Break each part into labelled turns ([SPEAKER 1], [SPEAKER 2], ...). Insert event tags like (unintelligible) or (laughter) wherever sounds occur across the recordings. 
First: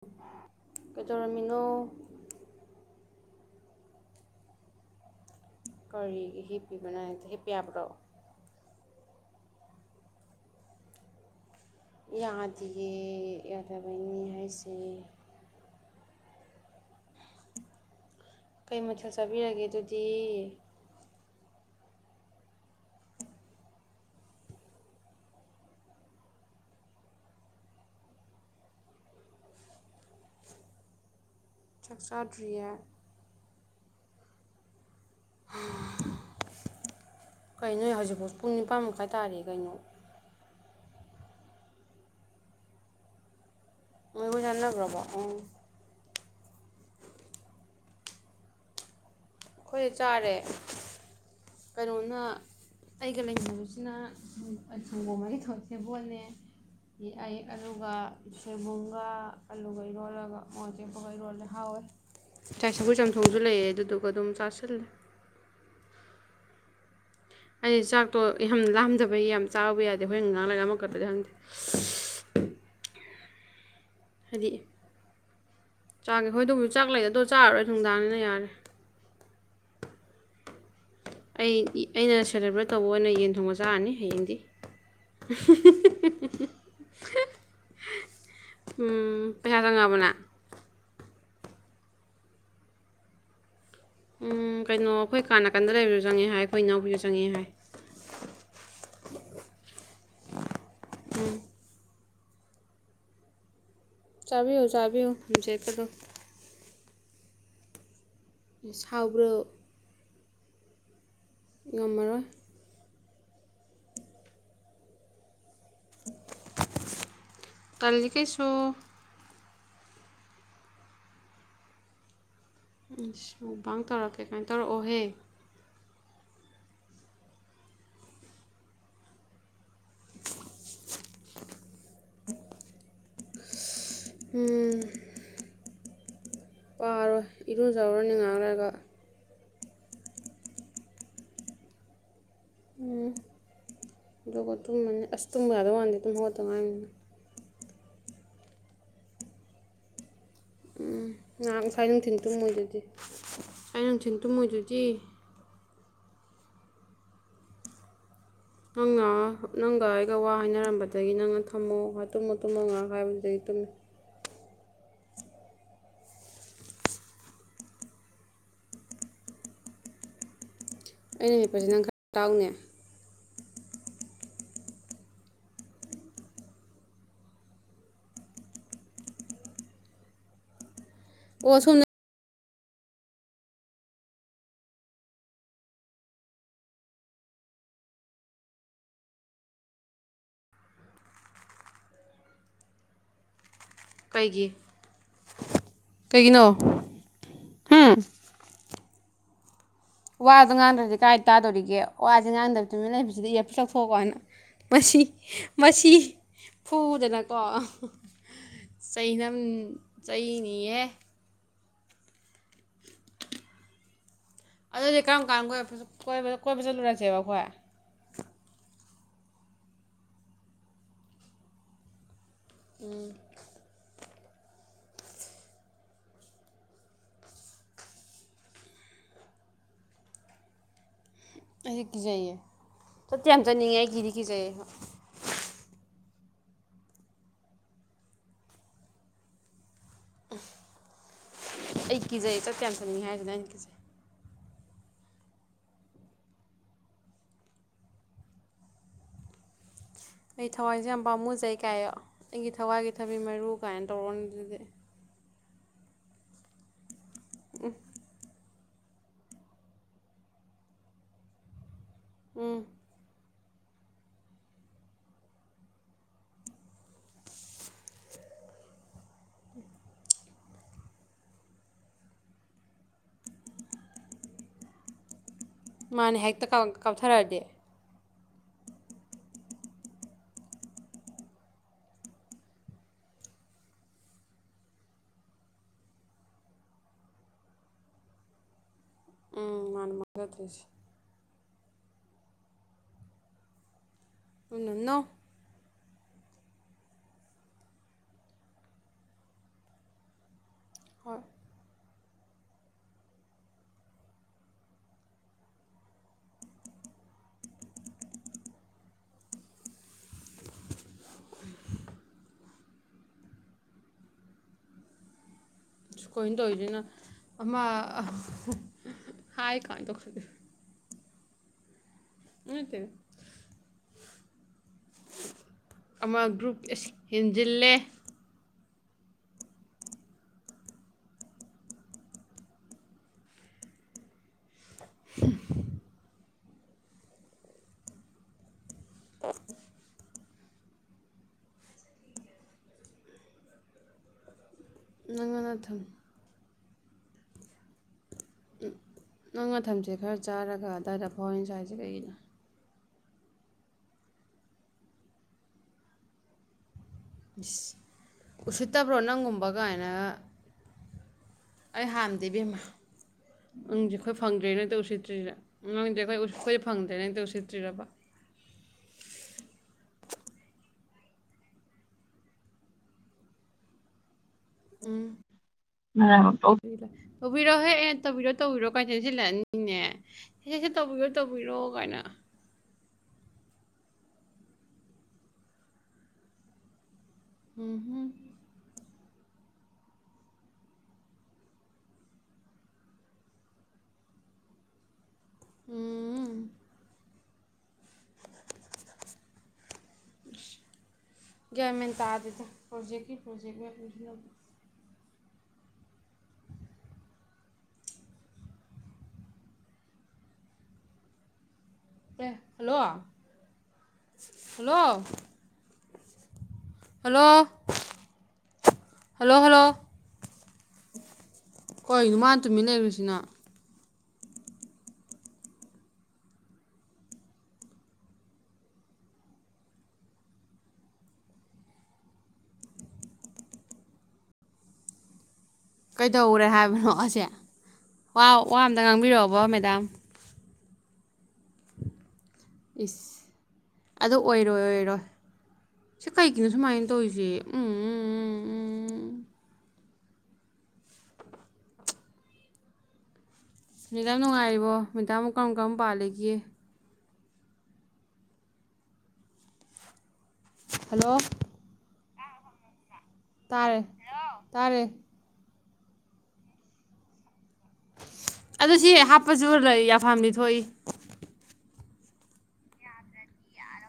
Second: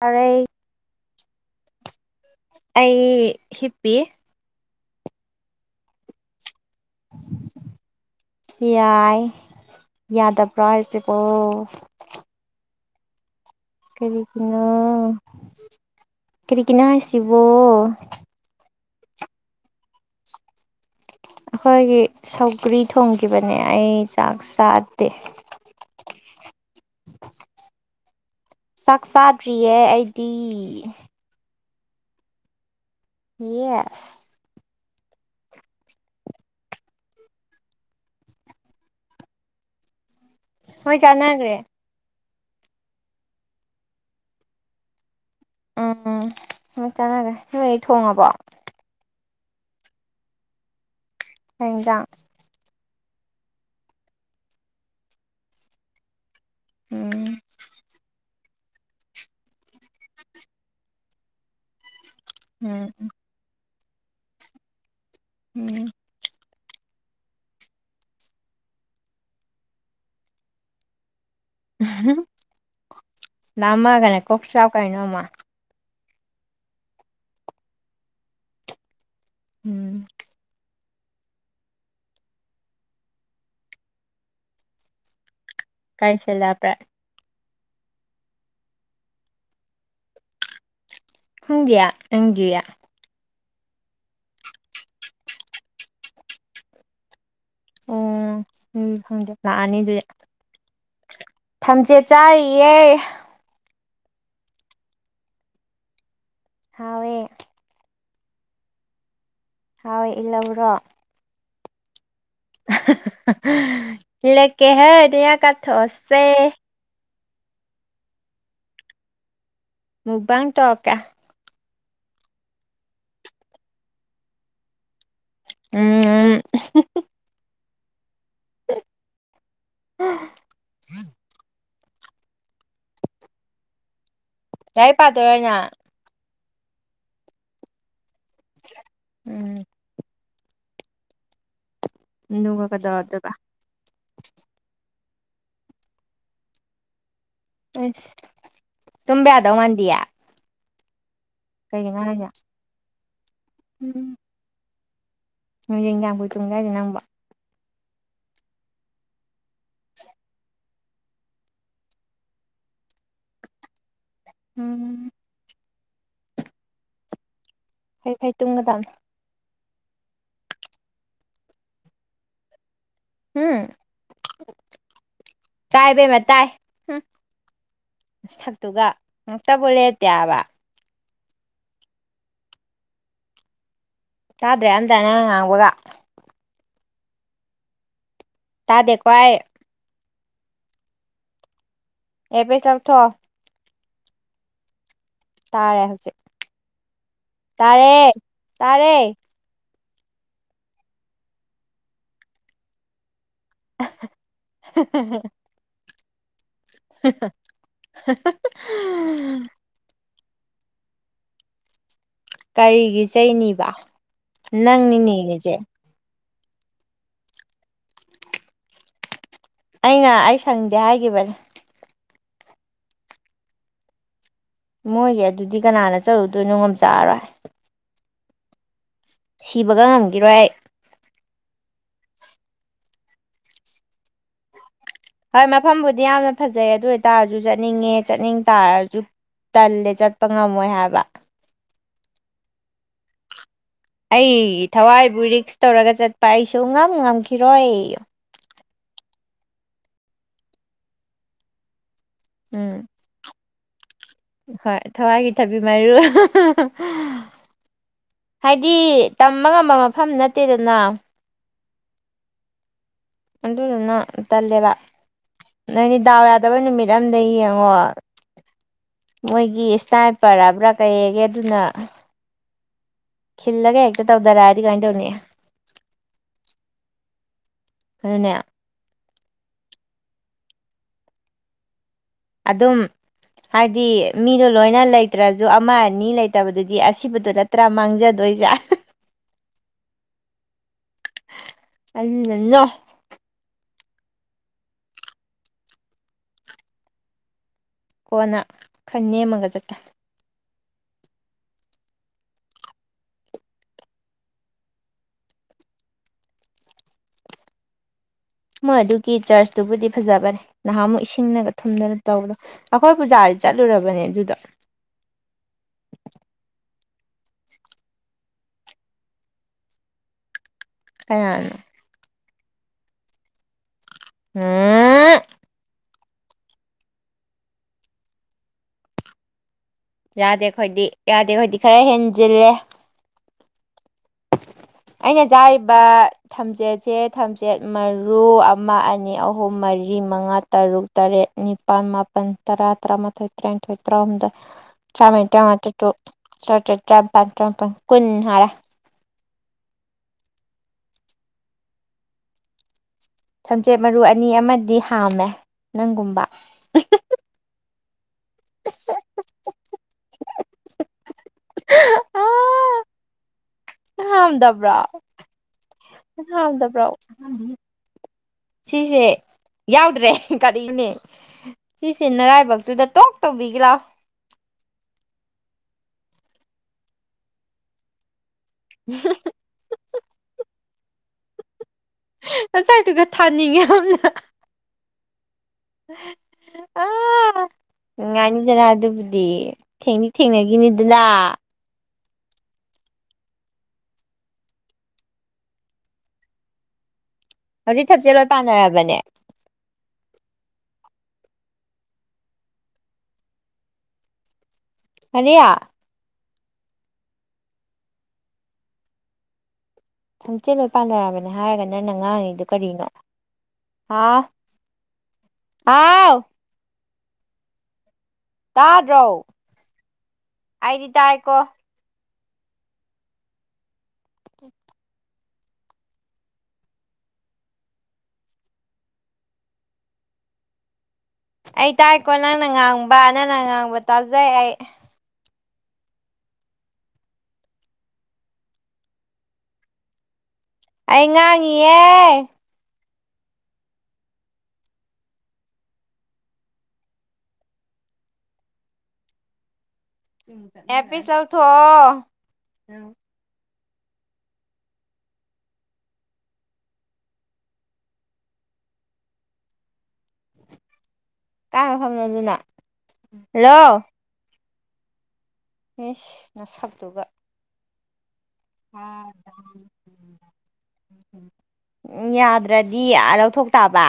[SPEAKER 1] ꯑꯔꯩ
[SPEAKER 2] ꯀꯩꯗꯧꯔꯝꯃꯤꯅꯣ
[SPEAKER 1] ꯑꯩ ꯍꯤꯞꯄꯤ
[SPEAKER 2] ꯀꯔꯤꯒꯤ ꯍꯤꯞꯄꯤꯕ ꯅꯪꯗꯤ ꯍꯤꯞꯄ ꯌꯥꯕ꯭ꯔꯣ
[SPEAKER 1] ꯌꯥꯏ ꯌꯥꯗꯕ꯭ꯔꯥ ꯍꯥꯏꯁꯤꯕꯣ
[SPEAKER 2] ꯌꯥꯗꯤꯌꯦ ꯌꯥꯗꯕꯩꯅꯦ ꯍꯥꯏꯁꯦ
[SPEAKER 1] ꯀꯔꯤꯒꯤꯅꫭ ꯍꯥꯏꯁꯤꯕꯣ
[SPEAKER 2] ꯀꯩ ꯃꯊꯦꯜ ꯆꯥꯕꯤꯔꯒꯦ ꯑꯗꯨꯗꯤ
[SPEAKER 1] ꯑꯩꯈꯣꯏꯒꯤ ꯁꯧꯒ꯭ꯔꯤ ꯊꯣꯡꯈꯤꯕꯅꯦ ꯑꯩ ꯆꯥꯛ ꯆꯥꯗꯦ ꯆꯥꯛ ꯆꯥꯗ꯭ꯔꯤꯌꯦ ꯑꯩꯗꯤ
[SPEAKER 2] ꯆꯥꯛ ꯆꯥꯗ꯭ꯔꯤꯌꯦ
[SPEAKER 1] ꯌꯦꯁ
[SPEAKER 2] ꯀꯩꯅꯣ ꯍꯧꯖꯤꯛꯐꯥꯎ ꯄꯨꯡ ꯅꯤꯄꯥꯟ ꯃꯈꯥꯏ ꯇꯥꯔꯦ ꯀꯩꯅꯣ
[SPEAKER 1] ꯃꫭꯏ ꯆꯥꯟꯅꯈ꯭ꯔꯦ
[SPEAKER 2] ꯃꯣꯏ ꯂꫭꯏ ꯆꯥꯟꯅꯈ꯭ꯔꯕꯣ ꯎꯝ
[SPEAKER 1] ꯎꯝ ꯂꫭꯏ ꯆꯥꯟꯅꯈ꯭ꯔꯦ ꯅꯣꯏꯗꯤ ꯊꯣꯡꯉꯕꯣ
[SPEAKER 2] ꯑꯩꯈꯣꯏ ꯆꯥꯔꯦ
[SPEAKER 1] ꯆꯥꯛ ꯏꯟꯖꯥꯡ
[SPEAKER 2] ꯀꯩꯅꯣꯅ ꯑꯩꯒ ꯂꯩꯃꯤꯟꯅꯕꯁꯤꯅ ꯁꯪꯒꯣꯝ ꯍꯥꯏꯒꯦ ꯇꯧꯋꯦ ꯁꯦꯕꫭꯠꯅꯦ ꯑꯩ
[SPEAKER 1] ꯎꯝ
[SPEAKER 2] ꯑꯂꯨꯒ ꯁꯣꯏꯕꯨꯝꯒ ꯑꯥꯂꯨꯒ ꯏꯔꯣꯜꯂꯒ ꯃꫭꯌꫭꯛ ꯑꯇꯦꯛꯄꯒ ꯏꯔꫭꯜꯂꯦ ꯍꯥꯎꯋꯦ ꯉꯁꯥꯏ
[SPEAKER 1] ꯎꯝ
[SPEAKER 2] ꯁꯧꯒꯔꯤ ꯆꯝꯊꯣꯡꯁꯨ ꯂꯩꯑꯦ ꯑꯗꯨꯗꯨꯒ ꯑꯗꯨꯝ ꯆꯥꯁꯤꯜꯂꯦ
[SPEAKER 1] ꯎꯝ
[SPEAKER 2] ꯑꯩꯗꯤ ꯆꯥꯛꯇꯣ ꯌꯥꯝ ꯂꯥꯝꯗꯕꯩ ꯌꯥꯝ ꯆꯥꯕ ꯌꯥꯗꯦ ꯍꫭꯔꯦꯟ ꯉꯥꯛ ꯂꯥꯝꯃꯛꯀꯗꯔꯗꯤ ꯈꯪꯗꯦ
[SPEAKER 1] ꯂꯥꯝꯃꯛꯑꯒꯅ ꯀꫭꯛ
[SPEAKER 2] ꯍꯥꯏꯗꯤ
[SPEAKER 1] ꯆꯥꯎ ꯀꯩꯅꯣ ꯑꯃꯨꯛ
[SPEAKER 2] ꯆꯥꯒꯦ ꯍꯣꯏ ꯑꯗꯨꯕꯨ ꯆꯥꯛ ꯂꯩꯌꯦ ꯑꯗꯨ ꯆꯥꯔꯔꫭꯏ ꯅꯨꯡꯗꯥꯡꯅꯤꯅ ꯌꯥꯔꯦ
[SPEAKER 1] ꯎꯝ
[SPEAKER 2] ꯑꯩ ꯑꯩꯅ ꯁꯦꯂꯦꯕ꯭ꯔꯦꯠ ꯇꯧꯕ ꯑꯣꯏꯅ ꯌꯦꯟ ꯊꯣꯡꯕ ꯆꯥꯔꯅꯤ ꯍꯌꯦꯡꯗꯤ
[SPEAKER 1] ꯀꯔꯤ ꯁꯦꯠ ꯂꯥꯛꯄ꯭ꯔꯥ
[SPEAKER 2] (unintelligible) ꯎ ꯄꯩꯁꯥ ꯆꯪꯉꯛꯑꯕꫭ ꯅꯪ
[SPEAKER 1] ꯈꯪꯗꯤꯌꯦ ꯅꯪꯗꯤ
[SPEAKER 2] ꯎꯝ ꯀꯩꯅꯣ ꯑꯩꯈꯣꯏ ꯀꯥ ꯅꯥꯀꯟꯗ ꯂꯩꯕꯗꯨ ꯆꯪꯉꯛꯑꯦ ꯍꯥꯏ ꯑꯩꯈꯣꯏ ꯏꯅꯥꯎꯄꯤꯖꯨ ꯆꯪꯉꯛꯑꯦ ꯍꯥꯏ
[SPEAKER 1] ꯑꯣ ꯎꯝ ꯈꯪꯗꯦ ꯂꯥꯛꯑꯅꯤ ꯑꯗꯨꯗꯤ ꯊꯝꯆꯦꯠ ꯆꯥꯔꯤꯌꯦ
[SPEAKER 2] ꯆꯥꯕꯤꯌꯨ ꯆꯥꯕꯤꯌꯨ‌ ꯊꯝꯆꯦꯠꯀꯗꫭ
[SPEAKER 1] ꯍꯥꯎꯋꯦ
[SPEAKER 2] ꯏꯁ ꯍꯥꯎꯕꯔꫭ
[SPEAKER 1] ꯍꯥꯎꯋꯦ ꯏꯜꯂꯛꯎꯔꫭ
[SPEAKER 2] ꯉꯝꯃꯔꯣꯏ
[SPEAKER 1] ꯏꯂꯦꯛꯀꯦꯍꯦ ꯅꯌꯥ ꯀꯊꯣꯛꯑꯣꯁꯦ
[SPEAKER 2] ꯇꯜꯂꯤ ꯀꯩꯁꯨ
[SPEAKER 1] ꯃꯨꯛꯕꯥꯡ ꯇꯧꯔꯛꯀꯦ
[SPEAKER 2] ꯏꯁ ꯃꯨꯛꯕꯥꯡ ꯇꯧꯔꯛꯀꯦ ꯀꯥꯏꯅ ꯇꯧꯔꯛꯑꯣꯍꯦ
[SPEAKER 1] ꯎꯝ ꯎꯝ (inaudible)
[SPEAKER 2] (inaudible) ꯎꯝ
[SPEAKER 1] ꯂꯥꯏꯔꯤꯛ ꯄꯥꯗꯣꯏꯔ ꯅꯪ
[SPEAKER 2] ꯄꯥꯔꯣꯏ ꯏꯔꯨꯖꯔꯨꯔꯅꯤ ꯉꯩꯍꯥꯛ ꯂꯩꯔꯒ
[SPEAKER 1] ꯎꯝ ꯑꯗꯨꯒ ꯀꯩꯗꯧꯔꯗꯣꯕ
[SPEAKER 2] ꯑꯗꯨꯒ ꯇꯨꯝꯕꯅꯤ ꯑꯁ ꯇꯨꯝꯕ ꯌꯥꯗꯧ ꯋꯥꯥꯟꯗꯦ ꯇꯨꯝ ꯍꯧꯒꯠꯇ ꯉꯥꯏꯔꯤꯕꯅꯤꯅ
[SPEAKER 1] ꯇꯨꯝꯕ ꯌꯥꯗꯧ ꯃꯥꯟꯗꯤꯌꯦ
[SPEAKER 2] ꯉꯩꯍꯥꯛ ꯉꯁꯥꯏ
[SPEAKER 1] ꯀꯩꯒꯤꯅꯣ
[SPEAKER 2] ꯅꯨꯡꯊꯤꯟ
[SPEAKER 1] ꯍꯥꯏꯁꯦ
[SPEAKER 2] ꯇꯨꯝꯃꯨꯔꯤꯗꯨꯗꯤ ꯉꯁꯥꯏ ꯅꯨꯡꯊꯤꯟ ꯇꯨꯝꯃꯨꯔꯤꯗꯨꯗꯤ
[SPEAKER 1] ꯅꯨꯡꯊꯤꯟꯕꯨ ꯀꯌꯥꯝ ꯀꯨꯏꯅ ꯍꯥꯏꯅꯣ ꯅꯪꯕꯣ
[SPEAKER 2] ꯅꯪꯅ ꯅꯪꯒ ꯑꯩꯒ ꯋꯥ ꯍꯥꯏꯅꯔꯝꯕꯗꯒꯤ ꯅꯪꯅ ꯊꯝꯃꯣ ꯇꯨꯝꯃꯣ ꯇꯨꯝꯃꯣ ꯉꯩꯍꯥꯛ ꯍꯥꯏꯕꯗꯨꯗꯒꯤ ꯇꯨꯝꯃꯤ
[SPEAKER 1] ꯎꯝ ꯐꯩ ꯐꯩ ꯇꯨꯝꯒꯗꯕꯅꯤ
[SPEAKER 2] ꯑꯩꯅ ꯂꯤꯠꯄꯁꯤ ꯅꯪ ꯈꯔ ꯇꯥꯎꯅꯦ
[SPEAKER 1] ꯎꯝ ꯇꯥꯏ ꯏꯕꯦꯝꯃ ꯇꯥꯏ ꯁꯛꯇꯨꯒ ꯉꯥꯛꯇꯕꯨ ꯂꯦꯞꯇꯦ ꯍꯥꯏꯕ
[SPEAKER 2] ꯑꯣ ꯁꯣꯝꯒꯤ
[SPEAKER 1] ꯆꯥꯗ꯭ꯔꯦ ꯑꯃꯇ ꯅꯪ ꯉꯥꯡꯕꯒ ꯇꯥꯗꯦꯀꯣ ꯑꯩ ꯑꯦꯌꯔ ꯆꯤꯁ ꯂꯧꯊꯣꯛꯑꯣ
[SPEAKER 2] ꯀꯩꯒꯤ
[SPEAKER 1] ꯇꯥꯔꯦ ꯍꯧꯖꯤꯛ
[SPEAKER 2] ꯀꯩꯒꯤꯅꯣ ꯍꯝ
[SPEAKER 1] ꯇꯥꯔꯦ ꯇꯥꯔꯦ
[SPEAKER 2] ꯋꯥꯗꯣ ꯉꯥꯡꯗ꯭ꯔꯗꯤ ꯀꯥꯏ ꯇꯥꯗꯣꯔꯤꯒꯦ ꯋꯥꯁꯦ ꯉꯥꯡꯗꯕ ꯇꯃꯤꯟ ꯂꯩꯕꯁꯤꯗꯤ ꯑꯦꯌꯔ ꯄꯤꯁ ꯂꯧꯊꯣꯛꯀꯣ ꯀꯥꯏꯅ ꯃꯁꯤ ꯃꯁꯤ ꯐꯨꯗꯅꯀꯣ ꯆꯩꯅꯝ ꯆꯩꯅꯤꯌꯦ
[SPEAKER 1] ꯀꯔꯤꯒꯤ ꯆꯩꯅꯤꯕ ꯅꯪꯅꯤꯅꯦ ꯅꯤꯔꯤꯁꯦ
[SPEAKER 2] ꯀꯣꯏꯕꯗꯣ ꯀꯣꯏꯕ ꯆꯠꯂꯨꯔꯁꯦꯕ ꯑꯩꯈꯣꯏ
[SPEAKER 1] ꯑꯩꯅ ꯑꯩ ꯁꯪꯗꯦ ꯍꯥꯏꯈꯤꯕꯅꯦ
[SPEAKER 2] ꯎꯝ
[SPEAKER 1] ꯃꯣꯏꯒꯤ ꯑꯗꯨꯗꯤ ꯀꯅꯥꯅ ꯆꯠꯂꯨꯗꯣꯏꯅꯣ ꯉꯝꯖꯔꯔꯣꯏ ꯁꯤꯕꯒ ꯉꯝꯈꯤꯔꯣꯏ ꯑꯩ
[SPEAKER 2] ꯑꯩꯗꯤ ꯀꯤꯖꯩꯌꯦ ꯆꯠꯇꯤ ꯌꯥꯝ ꯆꯠꯅꯤꯡꯉꯦ ꯑꯩ ꯀꯤꯗꯤ ꯀꯤꯖꯩꯌꯦ
[SPEAKER 1] ꯍꯣꯏ ꯃꯐꯝꯕꯨꯗꯤ ꯌꯥꯝꯅ ꯐꯖꯩ ꯑꯗꯨ ꯑꯣꯏꯇꯥꯔꯁꯨ ꯆꯠꯅꯤꯡꯉꯦ ꯆꯠꯅꯤꯡ ꯇꯥꯔꯁꯨ ꯇꯜꯂꯦ ꯆꯠꯄ ꯆꯠꯄ ꯉꯝꯃꯣꯏ ꯍꯥꯏꯕ
[SPEAKER 2] ꯑꯩ ꯀꯤꯖꯩ ꯆꯠꯇꯤ ꯌꯥꯝ ꯆꯟꯅꯤꯡꯉꯦ ꯍꯥꯏꯁꯤꯅꯦ ꯑꯩꯅ ꯀꯤꯖꯩ
[SPEAKER 1] ꯑꯩ ꯊꯋꯥꯏꯕꯨ ꯔꯤꯛꯁ ꯇꯧꯔꯒ ꯆꯠꯄ ꯑꯩꯁꯨ ꯁꯨꯉꯝ ꯉꯝꯈꯤꯔꯣꯏ
[SPEAKER 2] ꯑꯩ ꯊꯋꯥꯏꯁꯦ ꯌꯥꯝ ꯄꯥꯝꯃꯨꯖꯩ ꯀꯥꯏꯑꯣ ꯑꯩꯒꯤ
[SPEAKER 1] ꯎꯝ
[SPEAKER 2] ꯊꯋꯥꯏꯒꯤ ꯊꯕꯤ ꯃꯔꯨ ꯀꯥꯏꯅ ꯇꯧꯔ ꯑꯗꯨꯗꯤ
[SPEAKER 1] ꯍꯣꯏ ꯊꯋꯥꯏꯒꯤ ꯊꯕꯤ ꯃꯔꯨ ꯍꯥꯏꯗꯤ ꯇꯝꯕ ꯉꯝꯕ ꯃꯐꯝ ꯅꯠꯇꯦꯗꯅ
[SPEAKER 2] ꯎꯝ꯫
[SPEAKER 1] ꯑꯗꯨꯗꯨꯅ ꯇꯜꯂꯦꯕ ꯅꯪꯗꯤ ꯗꯥꯎ ꯌꯥꯗꯕ ꯅꯨꯃꯤꯠ ꯑꯝꯗ ꯌꯦꯡꯉꯣ ꯃꯣꯏꯒꯤ ꯏꯁ꯭ꯇꯥ꯭ꯔꯏꯄꯔ ꯍꯥꯏꯕ꯭ꯔꯥ ꯀꯩꯒꯦ ꯑꯗꯨꯅ ꯈꯤꯜꯂꯒ ꯍꯦꯛꯇ ꯇꯧꯗꯔꯛꯑꯗꯤ ꯀꯃꯥꯏ ꯇꯧꯅꯤ
[SPEAKER 2] ꯃꯥꯅꯦ ꯍꯦꯛꯇ ꯀꯥꯎ ꯀꯥꯎꯊꯔꯛꯑꯗꯤ
[SPEAKER 1] ꯑꯗꯨꯅꯦ ꯑꯗꯨꯝ ꯍꯥꯏꯗꯤ ꯃꯤꯗꯣ ꯂꯣꯏꯅ ꯂꯩꯇ꯭ꯔꯥꯁꯨ ꯑꯃ ꯑꯅꯤ ꯂꯩꯇꯕꯗꯨꯗꯤ ꯑꯁꯤꯕꯗꯨꯗ ꯇꯔꯥ ꯃꯥꯡꯖꯗꯣꯏꯁꯦ
[SPEAKER 2] ꯎꯝ ꯃꯥꯅꯦ ꯃꯥꯒꯗꯨꯏꯁꯦ
[SPEAKER 1] ꯑꯗꯨꯅ ꯅꯣ
[SPEAKER 2] ꯗꯨꯅ ꯅꫭ
[SPEAKER 1] ꯀꯣꯟꯅ ꯈꯔ ꯅꯦꯝꯃꯒ ꯆꯠꯀꯦ
[SPEAKER 2] ꯍꯣꯏ
[SPEAKER 1] ꯃꯣꯏ ꯑꯗꯨꯒꯤ ꯆꯔꯆꯇꯨꯕꯨꯗꯤ ꯐꯖꯕꯅꯦ ꯅꯍꯥꯃꯨꯛ ꯏꯁꯤꯡꯅꯒ ꯊꯨꯝꯗꯅ ꯇꯧꯕꯗꯣ ꯑꯩꯈꯣꯏ ꯄꯨꯖꯥꯗꯤ ꯆꯠꯂꯨꯔꯕꯅꯦ ꯑꯗꯨꯗꫭ
[SPEAKER 2] ꯁꯨ ꯀꯩꯅꫭ ꯇꯧꯔꯤꯁꯤꯅ ꯑꯃ ꯍꯥꯏ ꯀꯥꯏ ꯇꯧꯈꯠꯂꯛꯏ
[SPEAKER 1] ꯀꯅꯥꯅꯅꯣ
[SPEAKER 2] ꯅꯠꯇꯦꯗ
[SPEAKER 1] (inaudible)
[SPEAKER 2] ꯑꯃ ꯒ꯭ꯔꯨꯞ ꯑꯁ ꯍꯦꯟꯖꯤꯜꯂꯦ
[SPEAKER 1] ꯌꯥꯗꯦ ꯈꫭꯏꯗꯤ ꯌꯥꯗꯦ ꯈꯣꯏꯗꯤ ꯈꯔ ꯍꯦꯟꯖꯤꯜꯂꯦ ꯑꯩꯅ ꯆꯥꯔꯤꯕ ꯊꯝꯆꯦꯠꯁꯦ ꯊꯝꯆꯦꯠ ꯃꯔꯨ ꯑꯃ ꯑꯅꯤ ꯑꯍꯨꯝ ꯃꯔꯤ ꯃꯉꯥ ꯇꯔꯨꯛ ꯇꯔꯦꯠ ꯅꯤꯄꯥꯜ ꯃꯥꯄꯜ ꯇꯔꯥ ꯇꯔꯥꯃꯥꯊꯣꯏ ꯇꯔꯥꯅꯤꯊꯣꯏ ꯇꯔꯥꯍꯨꯝꯗꯣꯏ ꯇꯔꯥꯃꯔꯤ
[SPEAKER 2] ꯅꯪꯉꯣꯟꯗ
[SPEAKER 1] ꯇꯔꯥꯃꯉꯥ
[SPEAKER 2] ꯊꯝ
[SPEAKER 1] ꯇꯔꯥꯇꯔꯨꯛ ꯇꯔꯥꯇꯔꯦꯠ ꯇꯔꯥꯅꯤꯄꯜ ꯇꯔꯥꯃꯄꯥꯜ ꯀꯨꯟ ꯍꯥꯜꯂꯦ
[SPEAKER 2] ꯅꯪꯅ ꯊꯝꯆꯦꯠ ꯈꯔ ꯆꯥꯔꯒ ꯑꯗꯨꯋꯥꯏꯗ ꯑꯐꯥꯎ ꯑꯔꯤꯡ ꯁꯥꯏꯁꯦ ꯀꯩꯒꯤꯅꯣ
[SPEAKER 1] ꯊꯝꯆꯦꯠ ꯃꯔꯨ ꯑꯅꯤ ꯑꯃꯗꯤ ꯍꯥꯝꯃꯦ ꯅꯪꯒꯨꯝꯕ
[SPEAKER 2] ꯏꯁ ꯎꯁꯤꯠꯇꯕ꯭ꯔꯣ ꯅꯪꯒꯨꯝꯕ ꯀꯥꯏꯅꯒ ꯑꯩ ꯍꯟꯗꯦ ꯏꯕꯦꯝꯃ ꯅꯪꯗꯤ ꯑꯩꯈꯣꯏ ꯐꯪꯗ꯭ꯔꯦꯅ
[SPEAKER 1] ꯍꯥꯝꯗꯕ꯭ꯔꯣ
[SPEAKER 2] ꯍꯦꯛꯇ ꯎꯁꯤꯠꯇ꯭ꯔꯤꯔ ꯅꯪꯗꯤ ꯑꯩꯈꫭꯏ ꯎꯁꯤꯠ ꯑꯩꯈꯣꯏ
[SPEAKER 1] ꯍꯥꯝꯗꯕ꯭ꯔꯣ
[SPEAKER 2] ꯐꯪꯗ꯭ꯔꯦꯅ ꯍꯦꯛꯇ ꯎꯁꯤꯠꯇ꯭ꯔꯤꯔꯕ
[SPEAKER 1] ꯁꯤꯁꯦ ꯌꯥꯎꯗ꯭ꯔꯦ ꯀꯔꯤꯅꫭꯅꯦ ꯁꯤꯁꯦ ꯅꯔꯥꯏꯕꯛꯇꯨꯗ ꯇꯣꯛ ꯇꯧꯕꯤꯒꯦ ꯂꯥꯎ
[SPEAKER 2] ꯎꯝ ꯅꯔꯥꯏꯕꯛ ꯇꯣꯛ ꯇꯧꯕꯤꯒꯦ ꯂꯥꯎ ꯇꯧꯕꯤꯔꯣꯍꯦ ꯑꯦ ꯇꯧꯕꯤꯔꯣ ꯇꯧꯕꯤꯔꯣ ꯀꯥꯏꯇ ꯁꯤꯜꯂꯑꯅꯤ ꯏꯅꯦ ꯁꯦ ꯁꯦ ꯇꯧꯕꯤꯔꯣ ꯇꯧꯕꯤꯔꯣ ꯀꯥꯏꯅ
[SPEAKER 1] ꯅꯁꯛꯇꯨꯒ ꯊꯥꯅꯤꯡꯉꯦ ꯌꯥꯝꯅ ꯑꯥ
[SPEAKER 2] ꯎꯝꯍꯨꯝ
[SPEAKER 1] ꯅꯨꯡꯉꯥꯏꯅꯤꯗꯅ ꯑꯗꯨꯕꯨꯗꯤ ꯊꯦꯡꯗꯤ ꯊꯦꯡꯅꯈꯤꯅꯤꯗꯅ
[SPEAKER 2] ꯎꯝ꯫
[SPEAKER 1] ꯍꯧꯖꯤꯛ ꯊꯝꯆꯦꯠ ꯂꯣꯏ ꯄꯥꯟꯅꯔꯕꯅꯦ
[SPEAKER 2] ꯒꯌ꯭ꯥꯟ ꯃꯦꯟ ꯇꯥꯗꯦꯗ ꯄ꯭ꯔꯣꯖꯦꯛꯀꯤ ꯄ꯭ꯔꯣꯖꯦꯛ ꯉꯥꯛꯇ ꯁꯤꯖꯤꯟꯅꯕꯅꯦ
[SPEAKER 1] ꯀꯔꯤꯌꯥ ꯊꯝꯆꯦꯠ ꯂꯣꯏ ꯄꯥꯟꯅꯔꯕꯅꯦ ꯍꯥꯏꯔꯒ ꯅꯪꯅ
[SPEAKER 2] ꯑꯦ
[SPEAKER 1] ꯉꯥꯡꯉꯤꯗꯨ
[SPEAKER 2] ꯍꯜꯂꯣ
[SPEAKER 1] ꯀꯔꯤꯅꯣ ꯑꯥ
[SPEAKER 2] ꯍꯜꯂꯣ
[SPEAKER 1] ꯑꯥꯎ
[SPEAKER 2] ꯍꯜꯂꯣ
[SPEAKER 1] ꯇꯥꯗ꯭ꯔꯣ
[SPEAKER 2] ꯍꯜꯂꯣ ꯍꯜꯂꯣ
[SPEAKER 1] ꯑꯩꯗꯤ ꯇꯥꯏꯀꯣ
[SPEAKER 2] ꯀꯩꯅꯣ ꯃꯥꯅ ꯇꯨꯝꯃꯤꯟꯅ ꯂꯩꯒ꯭ꯔꯤꯁꯤꯅ
[SPEAKER 1] ꯑꯩ ꯇꯥꯏꯀꯣ ꯅꯪꯅ ꯉꯥꯡꯕ ꯅꯪꯅ ꯉꯥꯡꯕ ꯇꯥꯖꯩ ꯑꯩ
[SPEAKER 2] ꯀꯩꯗꯧꯔꯦ ꯍꯥꯏꯕꯅꯣ ꯑꯁꯦ ꯋꯥ ꯑꯝꯇ ꯉꯥꯡꯕꯤꯔꯛꯎꯕ ꯃꯦꯗꯥꯝ
[SPEAKER 1] ꯑꯩ ꯉꯥꯡꯉꯤꯌꯦ
[SPEAKER 2] ꯏꯁ ꯑꯗꯨ ꯑꯣꯏꯔꯣꯏ ꯑꯣꯏꯔꯣꯏ ꯁꯤ ꯀꯩꯒꯤꯅꯣ ꯁꯨꯃꯥꯏꯅ ꯇꯧꯔꯤꯁꯦ ꯎꯝ ꯎꯝ ꯎꯝ
[SPEAKER 1] ꯏꯌꯔꯄꯤꯁ ꯂꯧꯊꯣꯛꯑꯣ
[SPEAKER 2] ꯃꯦꯗꯥꯝ ꯅꯨꯡꯉꯥꯏꯔꯤꯕꯣ ꯃꯦꯗꯥꯝꯕꯨ ꯀꯔꯝ ꯀꯔꯝ ꯄꯥꯜꯂꯤꯒꯦ ꯍꯜꯂꯣ
[SPEAKER 1] ꯀꯥꯏ ꯃꯐꯝꯅꯣ ꯑꯗꯨꯅ ꯍꯜꯂꯣ
[SPEAKER 2] ꯇꯥꯔꯦ ꯇꯥꯔꯦ
[SPEAKER 1] ꯏꯁ ꯅꯁꯛꯇꯨꯒ
[SPEAKER 2] ꯑꯗꯨ ꯁꯤ ꯍꯥꯞꯄꯁꯨ ꯂꯩ ꯌꯥꯐꯝꯗꯤ ꯊꯣꯛꯏ
[SPEAKER 1] ꯎꯝ ꯌꯥꯗ꯭ꯔꯗꯤ ꯂꯧꯊꯣꯛ ꯇꯥꯕ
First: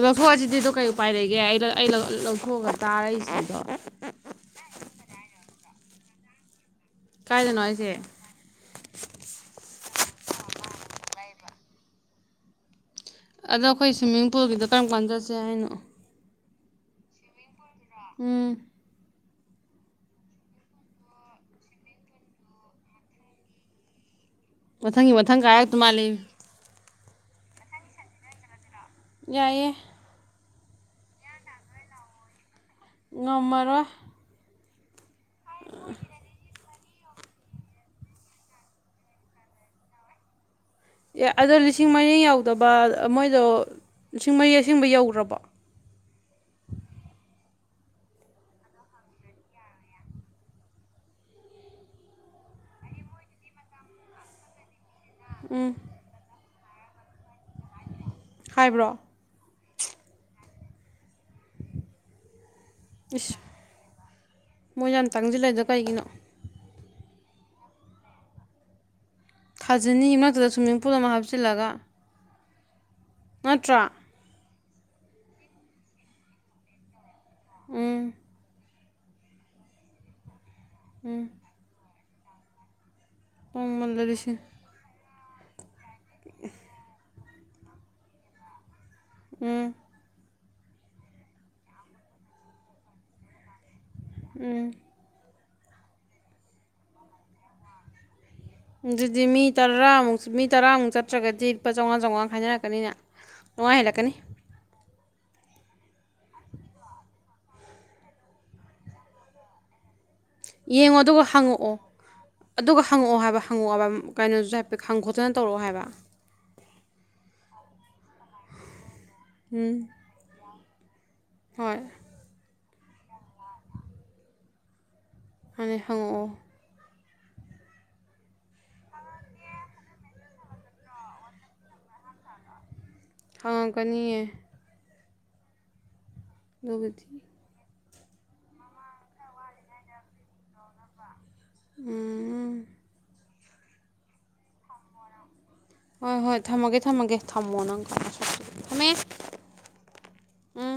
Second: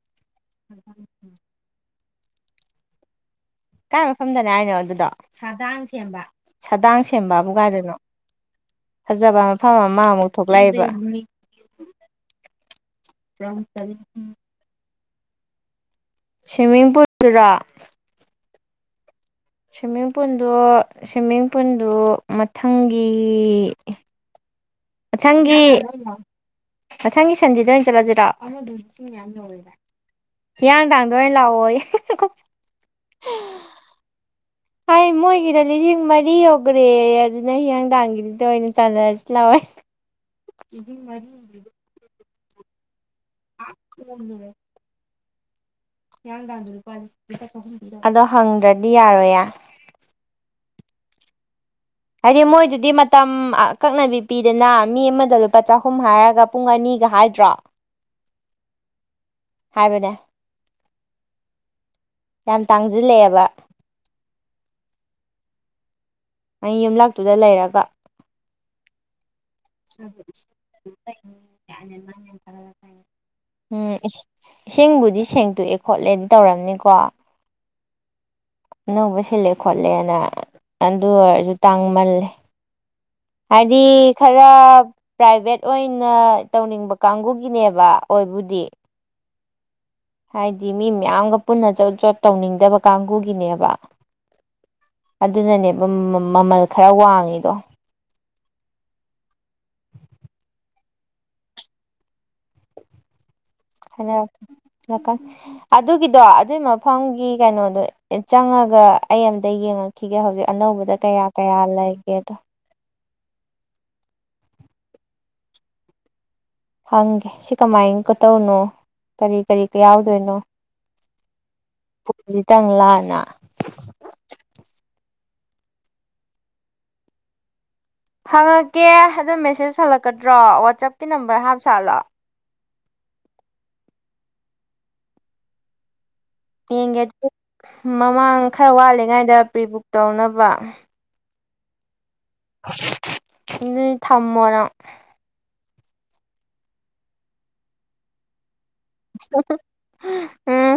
[SPEAKER 2] ꯂꯧꯊꯣꯛ ꯑꯁꯤꯗꯤ ꯑꯗꯣ ꯀꯩ ꯎꯄꯥꯏ ꯂꯩꯒꯦ ꯑꯩꯩ ꯑꯩ ꯂꯧꯊꯣꯛꯑꯒ ꯇꯥꯔꯛꯏꯁꯤꯗꯤ ꯑꯗꯣ
[SPEAKER 1] ꯀꯥꯏ ꯃꯐꯝꯗꯅꯦ ꯍꯥꯏꯅꯣ ꯑꯗꯨꯗꯣ ꯁꯥꯗꯥꯡ ꯁꯦꯝꯕ ꯁꯥꯗꯥꯡ ꯁꯦꯝꯕꯕꯨ ꯀꯥꯏꯗꯅꯣ ꯐꯖꯕ ꯃꯐꯝ ꯑꯃ ꯑꯃꯨꯛ ꯊꯣꯛꯂꯛꯏꯕ
[SPEAKER 2] ꯑꯗꯣ ꯑꯩꯈꯣꯏ ꯁ꯭ꯋꯤꯃꯤꯡ ꯄꯨꯜꯒꯤꯗꯣ ꯀꯔꯝ ꯀꯥꯟ ꯆꯠꯁꯦ ꯍꯥꯏꯅꯣ
[SPEAKER 1] ꯁ꯭ꯋꯤꯃꯤꯡ ꯄꯨꯟꯗꯨꯔꯣ
[SPEAKER 2] ꯎꯝ
[SPEAKER 1] ꯁ꯭ꯋꯤꯃꯤꯡ ꯄꯨꯟꯗꯣ ꯁ꯭ꯋꯤꯃꯤꯡ ꯄꯨꯟꯗꯨ ꯃꯊꯪꯒꯤ
[SPEAKER 2] ꯃꯊꯪ
[SPEAKER 1] ꯃꯊꯪꯒꯤ
[SPEAKER 2] ꯀꯥꯔꯛꯇꯧ ꯃꯥꯜꯂꯤ
[SPEAKER 1] ꯃꯊꯪꯒꯤ ꯁꯟꯗꯦꯗ ꯑꯣꯏꯅ ꯆꯠꯂꯁꯤꯔꯣ
[SPEAKER 2] ꯌꯥꯏꯌꯦ
[SPEAKER 1] ꯍꯤꯌꯥꯡ ꯊꯥꯡꯗ ꯑꯣꯏꯅ ꯂꯥꯛꯑꯣꯌꯦ
[SPEAKER 2] ꯉꯝꯃꯔꯣꯏ
[SPEAKER 1] ꯍꯩ ꯃꯣꯏꯒꯤꯗꯗꯤ ꯂꯤꯁꯤꯡ ꯃꯔꯤ ꯌꯧ ꯒ꯭ꯔꯦꯌꯦ ꯑꯗꯨꯅ ꯍꯤꯌꯥꯡꯗꯥꯡꯒꯤꯗꯨꯗ ꯑꯣꯏꯅ ꯆꯠꯔꯁꯤ ꯂꯥꯎꯌꯦ
[SPEAKER 2] ꯑꯦ ꯑꯗꯣ ꯂꯤꯁꯤꯡ ꯃꯔꯤ ꯌꯧꯗꯕ ꯃꯣꯏꯗꯣ ꯂꯤꯁꯤꯡ ꯃꯔꯤ ꯑꯁꯦꯡꯕ ꯌꯧꯗ꯭ꯔꯕꯣ
[SPEAKER 1] ꯑꯗꯣ ꯍꯪꯗ꯭ꯔꯗꯤ ꯌꯥꯔꯣꯏꯌꯦ ꯍꯥꯏꯗꯤ ꯃꯣꯏꯗꯨꯗꯤ ꯃꯇꯝ ꯑꯀꯛꯅꯕꯤ ꯄꯤꯗꯅ ꯃꯤ ꯑꯃꯗ ꯂꯨꯄꯥ
[SPEAKER 2] ꯎꯝ
[SPEAKER 1] ꯆꯍꯨꯝ ꯍꯥꯏꯔꯒ ꯄꯨꯡ ꯑꯅꯤꯒ ꯍꯥꯏꯗ꯭ꯔꯣ
[SPEAKER 2] ꯍꯥꯏꯕ꯭ꯔꯣ
[SPEAKER 1] ꯍꯥꯏꯕꯅꯦ ꯌꯥꯝ ꯇꯥꯡꯁꯤꯜꯂꯛꯑꯦꯕ
[SPEAKER 2] ꯃꯣꯏꯅ ꯌꯥꯝ ꯇꯥꯡꯁꯤꯜꯂꯛꯏꯗꯣ ꯀꯩꯒꯤꯅꯣ
[SPEAKER 1] (inaudible) ꯌꯨꯝꯂꯛꯇꯨꯗ ꯂꯩꯔꯒ
[SPEAKER 2] ꯐꯖꯅꯤ ꯌꯨꯝꯂꯛꯇꯨꯗ ꯁ꯭ꯋꯤꯃꯤꯡ ꯄꯨꯜ ꯑꯃ ꯍꯥꯞꯆꯤꯜꯂꯒ
[SPEAKER 1] (unintelligible) ꯎꯝ
[SPEAKER 2] ꯅꯠꯇ꯭ꯔꯥ
[SPEAKER 1] ꯏꯁꯤꯡꯕꯨꯗꯤ ꯁꯦꯡꯇꯣꯛꯑꯦ ꯈꯣꯠꯂꯦꯅ ꯇꯧꯔꯝꯅꯤꯀꯣ
[SPEAKER 2] ꯎꯝ
[SPEAKER 1] ꯑꯅꯧꯕ ꯁꯤꯜꯂꯦ ꯈꯣꯠꯂꯦꯅ ꯑꯗꯨ
[SPEAKER 2] ꯎꯝ
[SPEAKER 1] ꯑꯣꯏꯔꯁꯨ ꯇꯥꯡꯃꯜꯂꯦ ꯍꯥꯏꯗꯤ
[SPEAKER 2] ꯇꯥꯡꯃꯜꯂꯦ ꯂꯤꯁꯤꯡ
[SPEAKER 1] ꯈꯔ ꯄ꯭ꯔꯥꯏꯚꯦꯠ ꯑꯣꯏꯅ ꯇꯧꯅꯤꯡꯕ ꯀꯥꯡꯕꯨꯒꯤꯅꯦꯕ ꯑꯣꯏꯕꯨꯗꯤ
[SPEAKER 2] ꯎꯝ
[SPEAKER 1] ꯍꯥꯏꯗꯤ ꯃꯤ ꯃꯌꯥꯝꯒ ꯄꯨꯟꯅ ꯖꯣꯠ ꯖꯣꯠ ꯇꯧꯅꯤꯡꯗꯕ ꯀꯥꯡꯕꯨꯒꯤꯅꯦꯕ
[SPEAKER 2] ꯎꯝ
[SPEAKER 1] ꯑꯗꯨꯅꯅꯦꯕ ꯃꯃꯜ ꯈꯔ ꯋꯥꯡꯉꯤꯗꯣ
[SPEAKER 2] ꯑꯗꯨꯗꯤ ꯃꯤ ꯇꯔꯥꯃꯨꯛ ꯃꯤ ꯇꯔꯥꯃꯨꯛ ꯆꯠꯇ꯭ꯔꯒꯗꯤ ꯂꯨꯄꯥ ꯆꯧꯉꯥ ꯆꯧꯉꯒ ꯈꯥꯏꯅꯔꯛꯀꯅꯤꯅꯦ ꯆꯥꯝꯃꯉꯥ ꯍꯦꯜꯂꯛꯀꯅꯤ
[SPEAKER 1] ꯍꯜꯂꯛ ꯑꯗꯝ ꯉꯥꯇꯪ ꯑꯗꯨꯒꯤꯗꯣ ꯑꯗꯨꯒꯤ ꯃꯐꯝꯒꯤ ꯀꯩꯅꯣꯗꯣ ꯆꯪꯉꯒ ꯑꯩ ꯑꯝꯇ ꯌꯦꯡꯉꯦ ꯈꯤꯒꯦ ꯍꯧꯖꯤꯛ ꯑꯅꯧꯕꯗ
[SPEAKER 2] ꯌꯦꯡꯉꯣ ꯑꯗꯨꯒ
[SPEAKER 1] ꯀꯌꯥ ꯀꯌꯥ
[SPEAKER 2] ꯍꯪꯉꯛꯑꯣ
[SPEAKER 1] ꯂꯩꯒꯦꯗ
[SPEAKER 2] ꯑꯗꯨꯒ ꯍꯪꯉꯛꯑꯣ ꯍꯥꯏꯕ ꯍꯪꯉꯛꯑꯣ ꯍꯥꯏꯕ ꯀꯩꯅꯣꯁꯨ ꯍꯥꯏꯐꯦꯠ ꯈꯪ ꯈꯣꯠꯇꯅ ꯇꯧꯔꯛꯑꯣ ꯍꯥꯏꯕ
[SPEAKER 1] ꯍꯪꯒꯦ ꯁꯤ ꯀꯃꯥꯏ ꯀꯇꯧꯅꯣ ꯀꯔꯤ ꯀꯔꯤ ꯀ
[SPEAKER 2] ꯎꯝ
[SPEAKER 1] ꯌꯥꯎꯗꯣꯏꯅꯣ
[SPEAKER 2] ꯍꯣꯏ
[SPEAKER 1] ꯐꯣꯟꯁꯤ ꯇꯪꯂꯥ ꯅꯥ
[SPEAKER 2] ꯍꯣꯏꯅꯦ ꯍꯪꯉꯛꯑꯣ
[SPEAKER 1] ꯍꯪꯉꯛꯀꯦ ꯑꯗꯨꯗꯣ ꯃꯦꯁꯦꯁ ꯍꯜꯂꯛꯀꯗ꯭ꯔꯣ ꯋꯥꯆꯞꯀꯤ ꯅꯝꯕꯔ ꯍꯥꯞ ꯁꯥꯥꯠꯂꯣ
[SPEAKER 2] ꯍꯪꯉꯛꯀꯅꯤꯌꯦ
[SPEAKER 1] ꯌꯦꯡꯒꯦ
[SPEAKER 2] ꯑꯗꯨꯕꯨꯗꯤ
[SPEAKER 1] ꯑꯗꯨ ꯃꯃꯥꯡ ꯈꯔ ꯋꯥꯠꯂꯤꯉꯥꯏꯗ ꯄ꯭ꯔꯤ ꯕꯨꯛ ꯇꯧꯅꯕ
[SPEAKER 2] ꯋꯥ
[SPEAKER 1] ꯑꯁ ꯑꯗꯨꯗꯤ ꯊꯝꯃꯣ ꯅꯪ
[SPEAKER 2] ꯍꯣꯏ ꯍꯣꯏ ꯊꯝꯃꯒꯦ ꯊꯝꯃꯒꯦ ꯊꯝꯃꯣ ꯅꯪ ꯀꯥꯏ ꯅꯁꯛꯇꯨꯒ ꯊꯝꯃꯦ
[SPEAKER 1] ꯑ (unintelligible)
[SPEAKER 2] ꯎꯝ